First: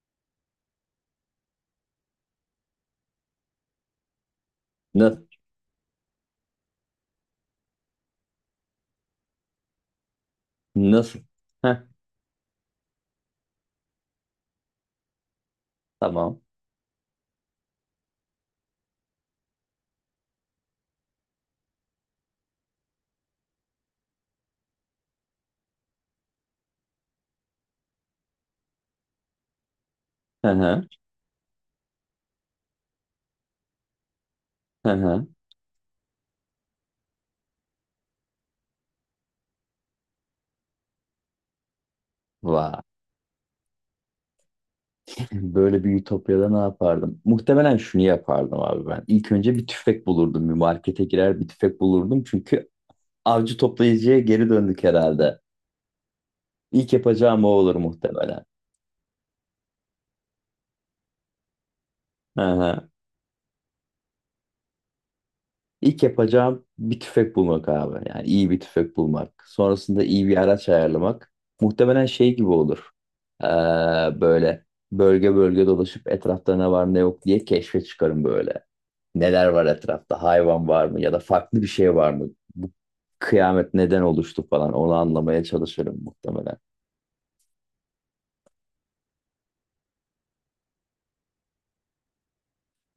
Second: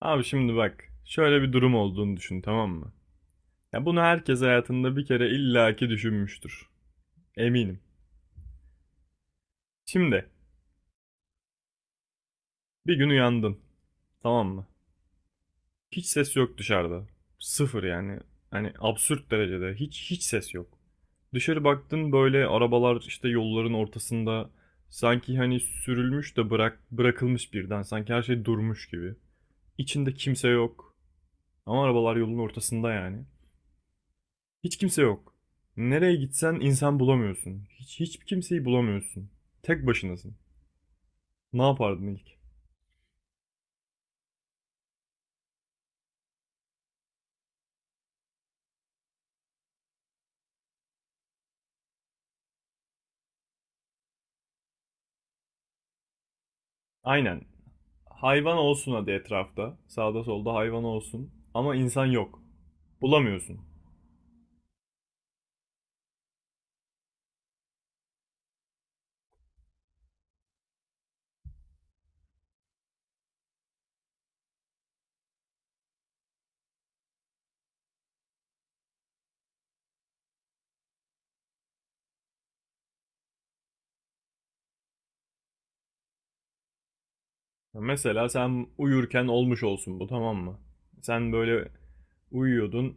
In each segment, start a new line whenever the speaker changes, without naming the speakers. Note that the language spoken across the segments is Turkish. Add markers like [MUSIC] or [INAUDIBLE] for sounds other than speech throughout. Abi şimdi bak, şöyle bir durum olduğunu düşün, tamam mı? Ya bunu herkes hayatında bir
Na-
kere illaki düşünmüştür. Eminim. Şimdi
Nasıl? Heh,
bir gün uyandın, tamam mı? Hiç ses
tamam.
yok dışarıda. Sıfır yani. Hani absürt derecede hiç ses yok. Dışarı baktın böyle arabalar işte yolların ortasında sanki hani sürülmüş de bırakılmış birden sanki her şey durmuş gibi. İçinde kimse
Hı hı.
yok ama arabalar yolun ortasında yani. Hiç
Hı
kimse
hı.
yok. Nereye gitsen insan bulamıyorsun. Hiç kimseyi bulamıyorsun. Tek başınasın. Ne yapardın ilk?
Vay. Böyle bir ütopyada ne yapardım? Muhtemelen şunu yapardım abi ben. İlk önce bir tüfek bulurdum. Bir markete girer bir tüfek bulurdum. Çünkü avcı toplayıcıya geri döndük herhalde. İlk
Aynen.
yapacağım o olur muhtemelen.
Hayvan olsun hadi etrafta. Sağda solda hayvan olsun. Ama insan
Hı
yok.
hı.
Bulamıyorsun.
İlk yapacağım bir tüfek bulmak abi. Yani iyi bir tüfek bulmak. Sonrasında iyi bir araç ayarlamak. Muhtemelen şey gibi olur. Ee, Böyle bölge bölge dolaşıp etrafta ne var ne yok diye keşfe çıkarım böyle. Neler var etrafta? Hayvan var mı? Ya da farklı bir şey var mı? Bu kıyamet neden oluştu falan. Onu anlamaya çalışırım muhtemelen.
Mesela sen uyurken olmuş olsun bu, tamam mı? Sen böyle uyuyordun.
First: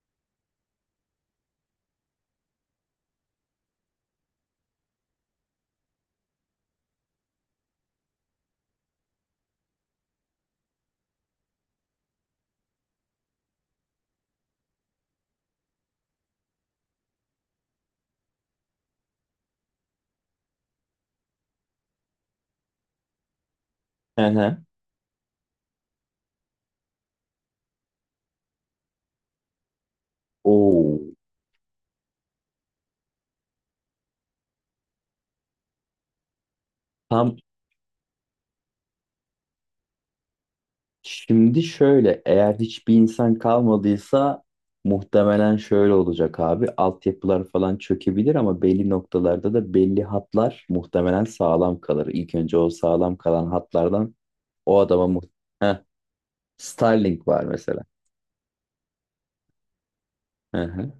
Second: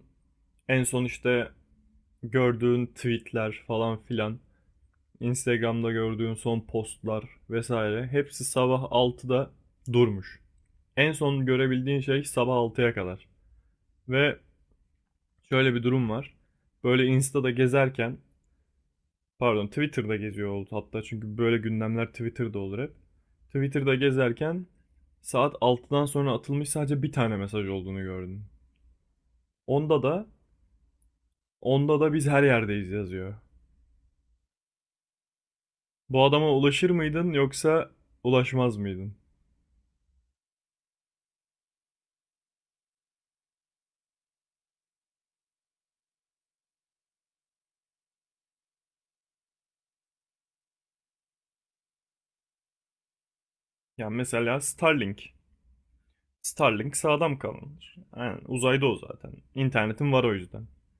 En son işte gördüğün tweetler falan filan. Instagram'da gördüğün son postlar vesaire. Hepsi sabah 6'da durmuş. En son görebildiğin şey sabah 6'ya kadar. Ve şöyle bir durum var. Böyle Insta'da gezerken, pardon, Twitter'da geziyor oldu hatta çünkü böyle gündemler Twitter'da olur hep. Twitter'da
Hı hı.
gezerken saat 6'dan sonra atılmış sadece bir tane mesaj olduğunu gördüm. Onda da,
Oo.
onda da biz her yerdeyiz yazıyor. Bu adama ulaşır mıydın
Tam
yoksa ulaşmaz mıydın?
Şimdi şöyle, eğer hiçbir insan kalmadıysa muhtemelen şöyle olacak abi. Altyapılar falan çökebilir ama belli noktalarda da belli hatlar muhtemelen sağlam kalır. İlk önce o sağlam kalan
Yani
hatlardan
mesela
o adama muht
Starlink.
Heh,
Starlink
Starlink
sağdam
var mesela.
kalınır. Aynen, uzayda o zaten. İnternetin var o
Hı
yüzden.
hı.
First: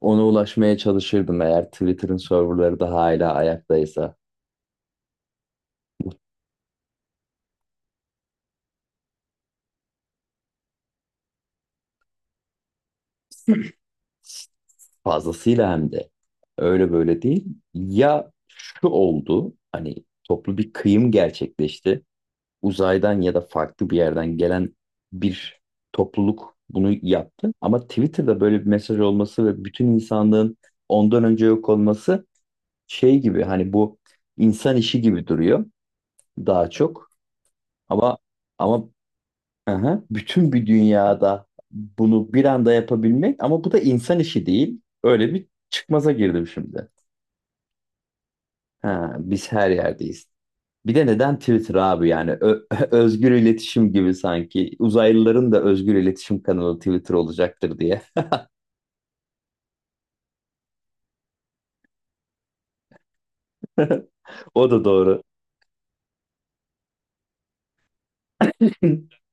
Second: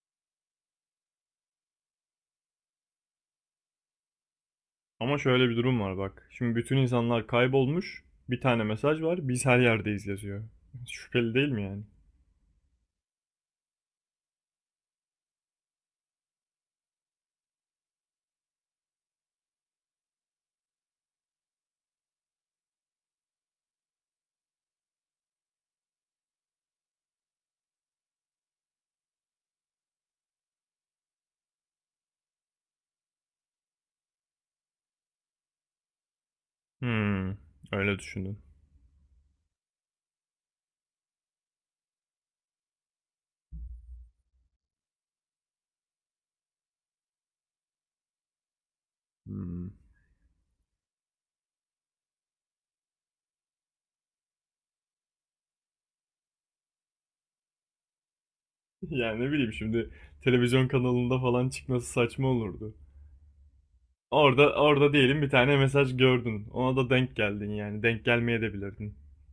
Ona ulaşmaya çalışırdım eğer Twitter'ın serverları da hala ayaktaysa.
Ama şöyle bir durum var bak. Şimdi bütün insanlar kaybolmuş. Bir tane mesaj var. Biz her yerdeyiz yazıyor. [LAUGHS] Şüpheli değil mi yani?
Fazlasıyla hem de. Öyle böyle değil. Ya şu oldu, hani toplu bir kıyım gerçekleşti. Uzaydan ya da farklı bir yerden gelen bir topluluk bunu yaptı. Ama Twitter'da böyle bir mesaj olması ve bütün insanlığın ondan önce yok olması şey gibi hani bu insan işi gibi duruyor daha çok.
Hmm, öyle
Ama
düşündün.
ama aha, bütün bir dünyada bunu bir anda yapabilmek ama bu da insan işi değil. Öyle bir çıkmaza girdim şimdi. Ha, biz
Hmm.
her
[LAUGHS]
yerdeyiz. Bir de neden Twitter abi yani [LAUGHS] özgür iletişim gibi sanki uzaylıların da özgür iletişim kanalı Twitter olacaktır diye.
Yani ne bileyim şimdi, televizyon kanalında falan çıkması saçma olurdu. Orada
O da
orada diyelim
doğru.
bir tane mesaj gördün. Ona da denk geldin yani. Denk gelmeye de bilirdin.
[LAUGHS]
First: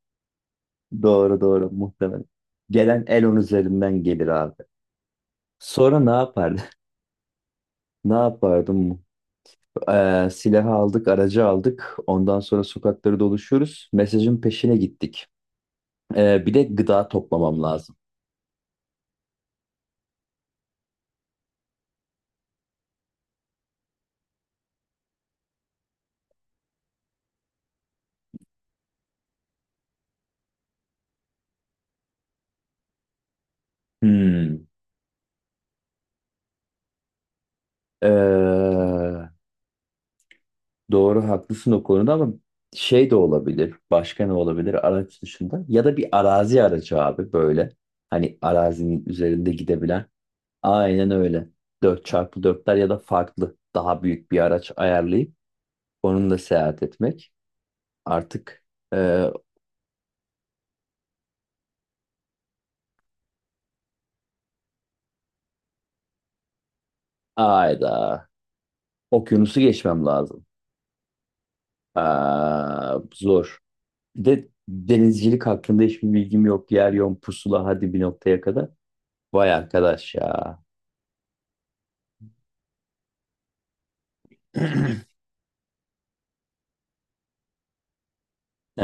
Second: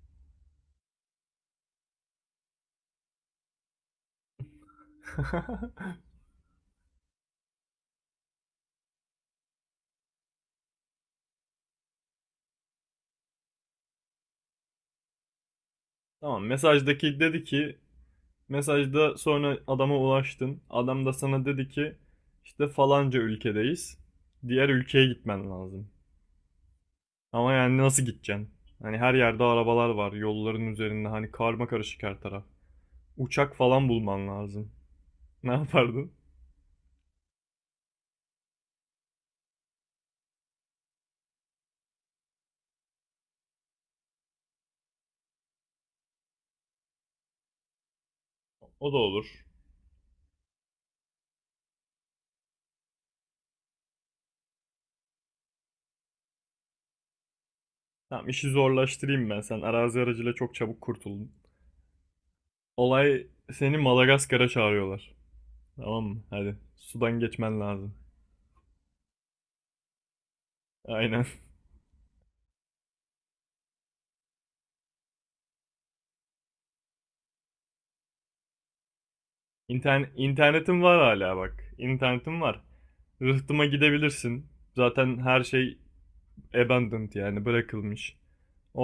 Doğru muhtemelen. Gelen Elon üzerinden gelir abi.
[LAUGHS]
Sonra ne yapardı? [LAUGHS] Ne yapardım? Silahı aldık, aracı aldık. Ondan sonra sokakları doluşuyoruz. Mesajın peşine gittik.
Tamam,
Bir de gıda
mesajdaki dedi
toplamam
ki
lazım.
mesajda sonra adama ulaştın. Adam da sana dedi ki işte falanca ülkedeyiz. Diğer ülkeye gitmen lazım. Ama yani nasıl gideceksin? Hani her yerde arabalar var, yolların üzerinde hani karma karışık her taraf. Uçak falan bulman
Hmm.
lazım. [LAUGHS] Ne yapardın?
Ee, Doğru haklısın o konuda ama şey de olabilir. Başka ne olabilir araç dışında? Ya da bir arazi aracı abi böyle. Hani
O da
arazinin
olur.
üzerinde gidebilen. Aynen öyle. Dört çarpı dörtler ya da farklı daha büyük bir araç ayarlayıp onunla seyahat etmek.
Tamam, işi
Artık
zorlaştırayım
e,
ben. Sen arazi aracıyla çok çabuk kurtuldun. Olay, seni Madagaskar'a çağırıyorlar. Tamam mı? Hadi. Sudan geçmen lazım.
Ayda okyanusu geçmem lazım.
Aynen.
Aa, zor. Bir de denizcilik hakkında hiçbir bilgim yok. Yer yön pusula hadi bir noktaya kadar. Vay
[LAUGHS] İnternet,
arkadaş ya.
internetin var hala bak. İnternetim var. Rıhtıma gidebilirsin.
[CLEARS THROAT]
Zaten her şey abandoned, yani bırakılmış.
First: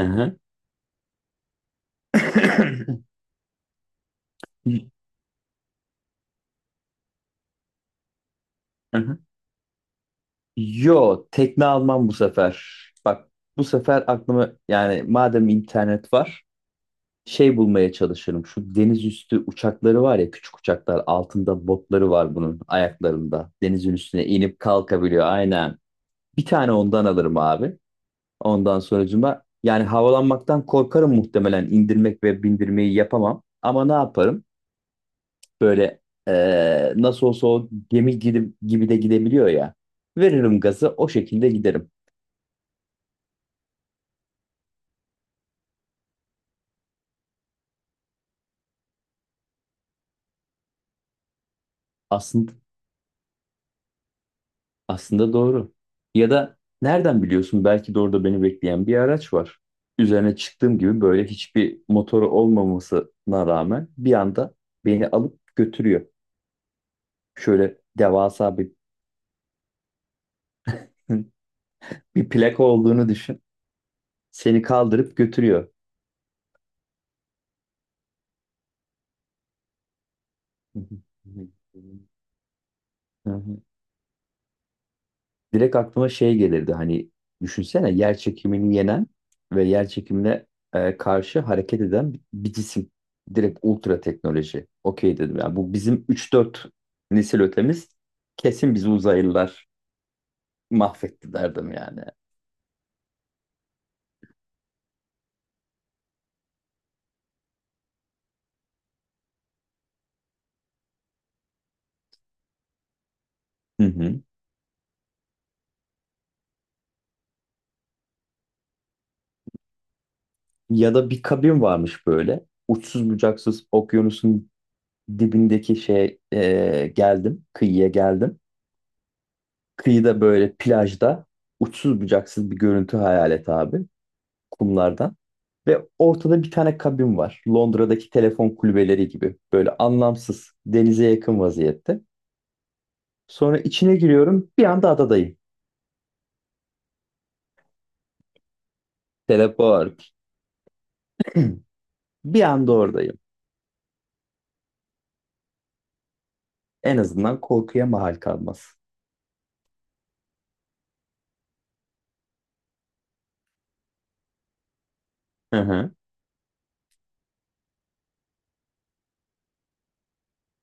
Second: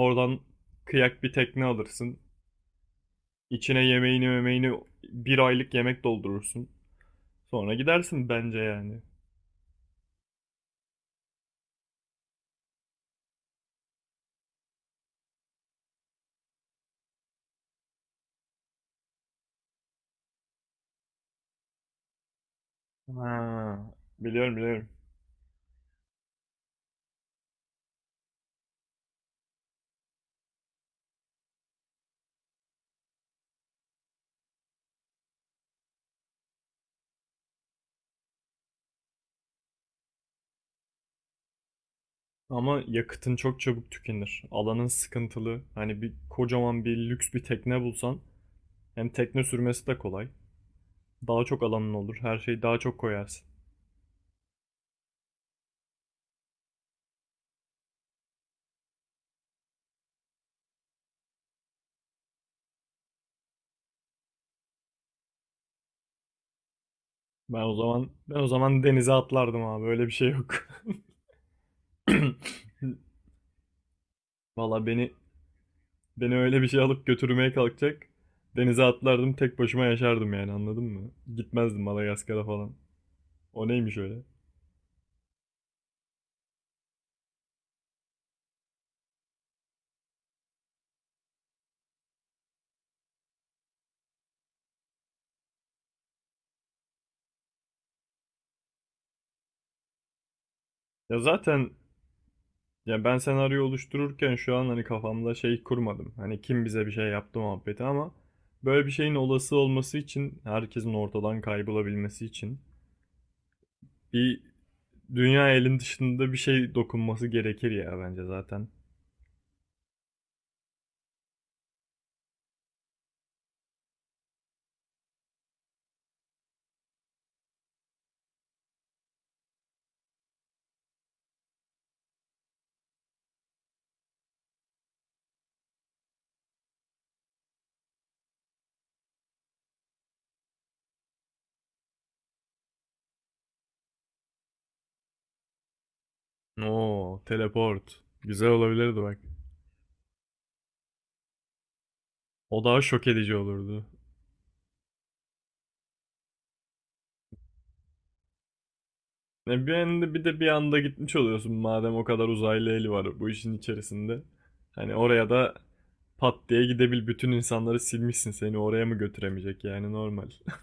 Aha.
kıyak bir tekne alırsın.
[LAUGHS]
İçine yemeğini memeğini bir aylık yemek doldurursun. Sonra gidersin bence yani.
Aha. Yo, tekne almam bu sefer. Bak bu sefer aklıma yani madem internet var şey bulmaya çalışırım. Şu deniz üstü uçakları var ya küçük uçaklar altında botları var bunun ayaklarında.
Ha,
Denizin üstüne
biliyorum,
inip
biliyorum.
kalkabiliyor aynen. Bir tane ondan alırım abi. Ondan sonracıma yani havalanmaktan korkarım muhtemelen indirmek ve bindirmeyi yapamam. Ama ne yaparım? Böyle nasıl olsa o gemi gibi de gidebiliyor ya. Veririm gazı o şekilde giderim.
Ama yakıtın çok çabuk tükenir. Alanın sıkıntılı. Hani bir kocaman bir lüks bir tekne bulsan hem tekne sürmesi de kolay. Daha çok alanın olur. Her
Aslında
şeyi daha çok koyarsın.
aslında doğru. Ya da nereden biliyorsun belki de orada beni bekleyen bir araç var. Üzerine çıktığım gibi böyle hiçbir motoru olmamasına rağmen bir anda beni alıp götürüyor.
Ben o
Şöyle
zaman ben o
devasa bir
zaman denize atlardım abi. Öyle bir şey yok.
[LAUGHS] bir plaka
[LAUGHS]
olduğunu düşün.
[CLEARS THROAT]
Seni
Valla, beni
kaldırıp götürüyor.
beni öyle bir şey alıp götürmeye kalkacak. Denize atlardım, tek başıma yaşardım yani, anladın mı? Gitmezdim Madagaskar'a falan. O
[LAUGHS]
neymiş öyle?
Direkt aklıma şey gelirdi hani düşünsene yer çekimini yenen ve yer çekimine karşı hareket eden bir cisim. Direkt ultra teknoloji. Okey dedim. Yani bu bizim üç dört nesil ötemiz kesin bizi uzaylılar
Ya
mahvetti derdim
zaten
yani.
ya ben senaryo oluştururken şu an hani kafamda şey kurmadım. Hani kim bize bir şey yaptı muhabbeti ama böyle bir şeyin olası olması için, herkesin ortadan kaybolabilmesi için
Hı hı.
bir dünya elin dışında bir şey dokunması gerekir ya bence zaten.
Ya da bir kabin varmış böyle. Uçsuz bucaksız okyanusun dibindeki şey geldim. Kıyıya geldim. Kıyıda böyle plajda uçsuz bucaksız bir görüntü hayal et abi. Kumlardan. Ve ortada bir tane kabin var. Londra'daki telefon kulübeleri gibi. Böyle anlamsız, denize yakın vaziyette. Sonra içine giriyorum, bir anda adadayım.
Oo, teleport. Güzel olabilirdi bak.
Teleport. Bir
O
anda
daha şok
oradayım.
edici olurdu.
En azından korkuya mahal kalmaz.
Ne bir anda, bir de bir anda gitmiş oluyorsun madem o kadar uzaylı eli var bu işin içerisinde. Hani oraya da
Hı hı.
pat diye gidebil, bütün insanları silmişsin seni oraya mı götüremeyecek yani normal. [LAUGHS]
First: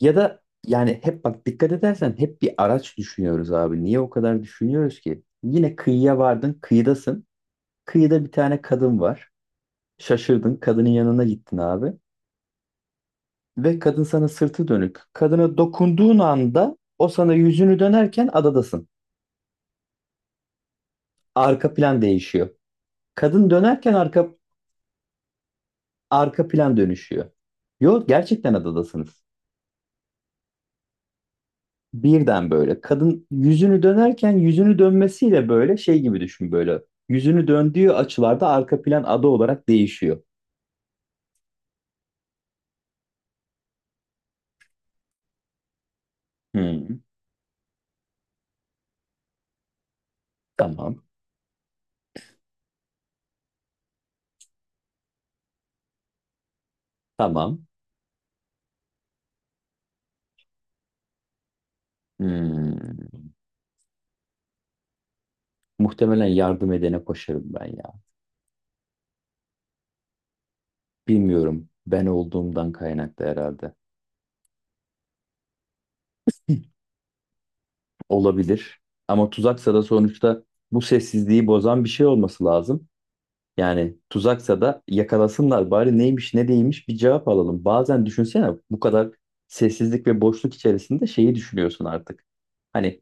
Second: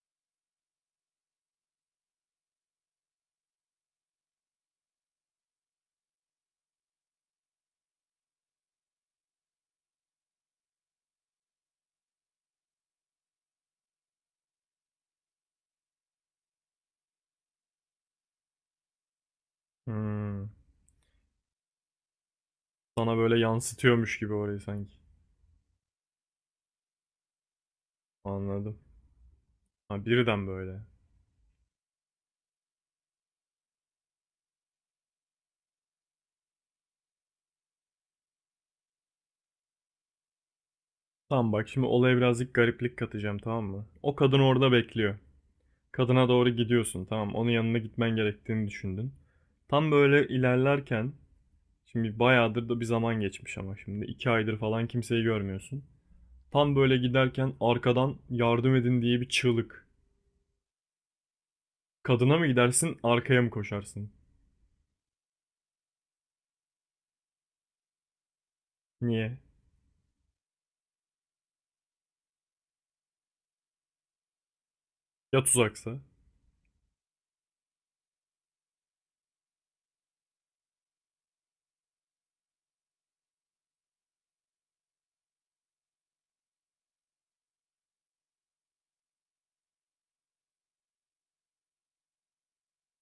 Ya da yani hep bak dikkat edersen hep bir araç düşünüyoruz abi. Niye o kadar düşünüyoruz ki? Yine kıyıya vardın, kıyıdasın. Kıyıda bir tane kadın var. Şaşırdın, kadının yanına gittin abi. Ve kadın sana sırtı dönük. Kadına dokunduğun anda o sana yüzünü dönerken adadasın.
Hmm.
Arka plan değişiyor.
Sana böyle
Kadın dönerken
yansıtıyormuş
arka
gibi orayı sanki.
arka plan dönüşüyor. Yok gerçekten
Anladım.
adadasınız.
Ha, birden böyle.
Birden böyle. Kadın yüzünü dönerken yüzünü dönmesiyle böyle şey gibi düşün böyle. Yüzünü döndüğü açılarda arka plan ada olarak değişiyor.
Tamam bak, şimdi olaya birazcık gariplik katacağım, tamam mı? O kadın orada bekliyor. Kadına doğru
Hmm,
gidiyorsun, tamam, onun yanına gitmen gerektiğini düşündün. Tam böyle
tamam.
ilerlerken şimdi bayağıdır da bir zaman geçmiş ama şimdi 2 aydır falan kimseyi görmüyorsun. Tam böyle giderken
Tamam.
arkadan yardım edin diye bir çığlık. Kadına mı gidersin,
Hmm.
arkaya mı koşarsın?
Muhtemelen yardım edene koşarım ben ya.
Niye?
Bilmiyorum. Ben olduğumdan kaynaklı herhalde.
Ya tuzaksa?
Olabilir. Ama tuzaksa da sonuçta bu sessizliği bozan bir şey olması lazım. Yani tuzaksa da yakalasınlar bari neymiş ne değilmiş bir cevap alalım. Bazen düşünsene bu kadar sessizlik ve boşluk içerisinde şeyi düşünüyorsun artık. Hani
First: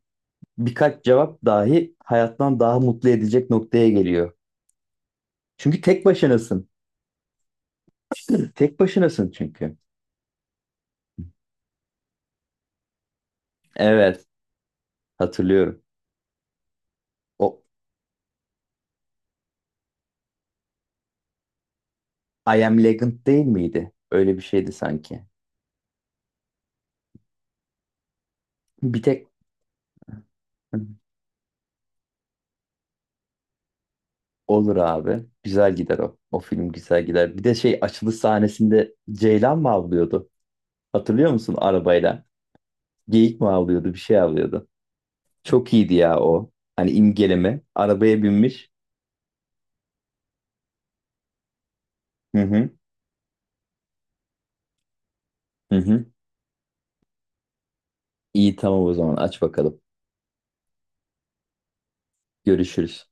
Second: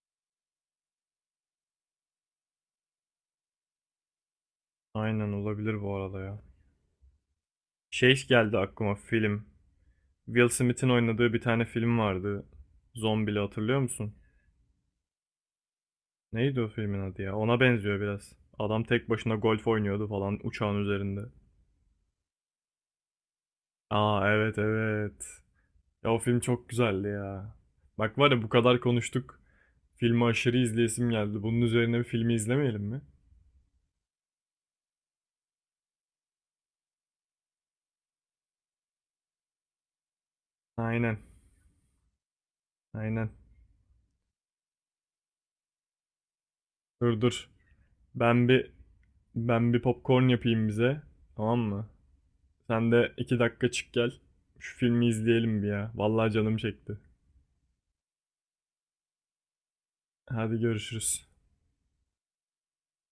birkaç cevap dahi hayattan daha mutlu edecek noktaya geliyor.
Aynen,
Çünkü
olabilir bu
tek
arada ya.
başınasın.
Şey
[CLEARS THROAT]
geldi
Tek
aklıma,
başınasın
film.
çünkü.
Will Smith'in oynadığı bir tane film vardı. Zombili, hatırlıyor musun?
Evet, hatırlıyorum.
Neydi o filmin adı ya? Ona
O
benziyor biraz. Adam tek başına golf oynuyordu falan uçağın üzerinde.
I Am Legend değil miydi?
Aa,
Öyle bir
evet,
şeydi sanki.
evet. Ya o film çok güzeldi ya. Bak var ya, bu kadar
Bir tek
konuştuk. Filmi aşırı izleyesim geldi. Bunun üzerine bir filmi izlemeyelim mi?
olur abi. Güzel gider o. O film güzel gider. Bir de şey açılış sahnesinde Ceylan mı avlıyordu?
Aynen.
Hatırlıyor musun arabayla?
Aynen.
Geyik mi avlıyordu? Bir şey avlıyordu. Çok iyiydi ya o. Hani
Dur, dur.
imgeleme. Arabaya
Ben
binmiş.
bir ben bir popcorn yapayım bize. Tamam mı?
Hı hı.
Sen de 2 dakika çık gel. Şu filmi izleyelim bir
Hı
ya.
hı.
Vallahi canım çekti.
İyi tamam o zaman aç bakalım.
Hadi görüşürüz.
Görüşürüz.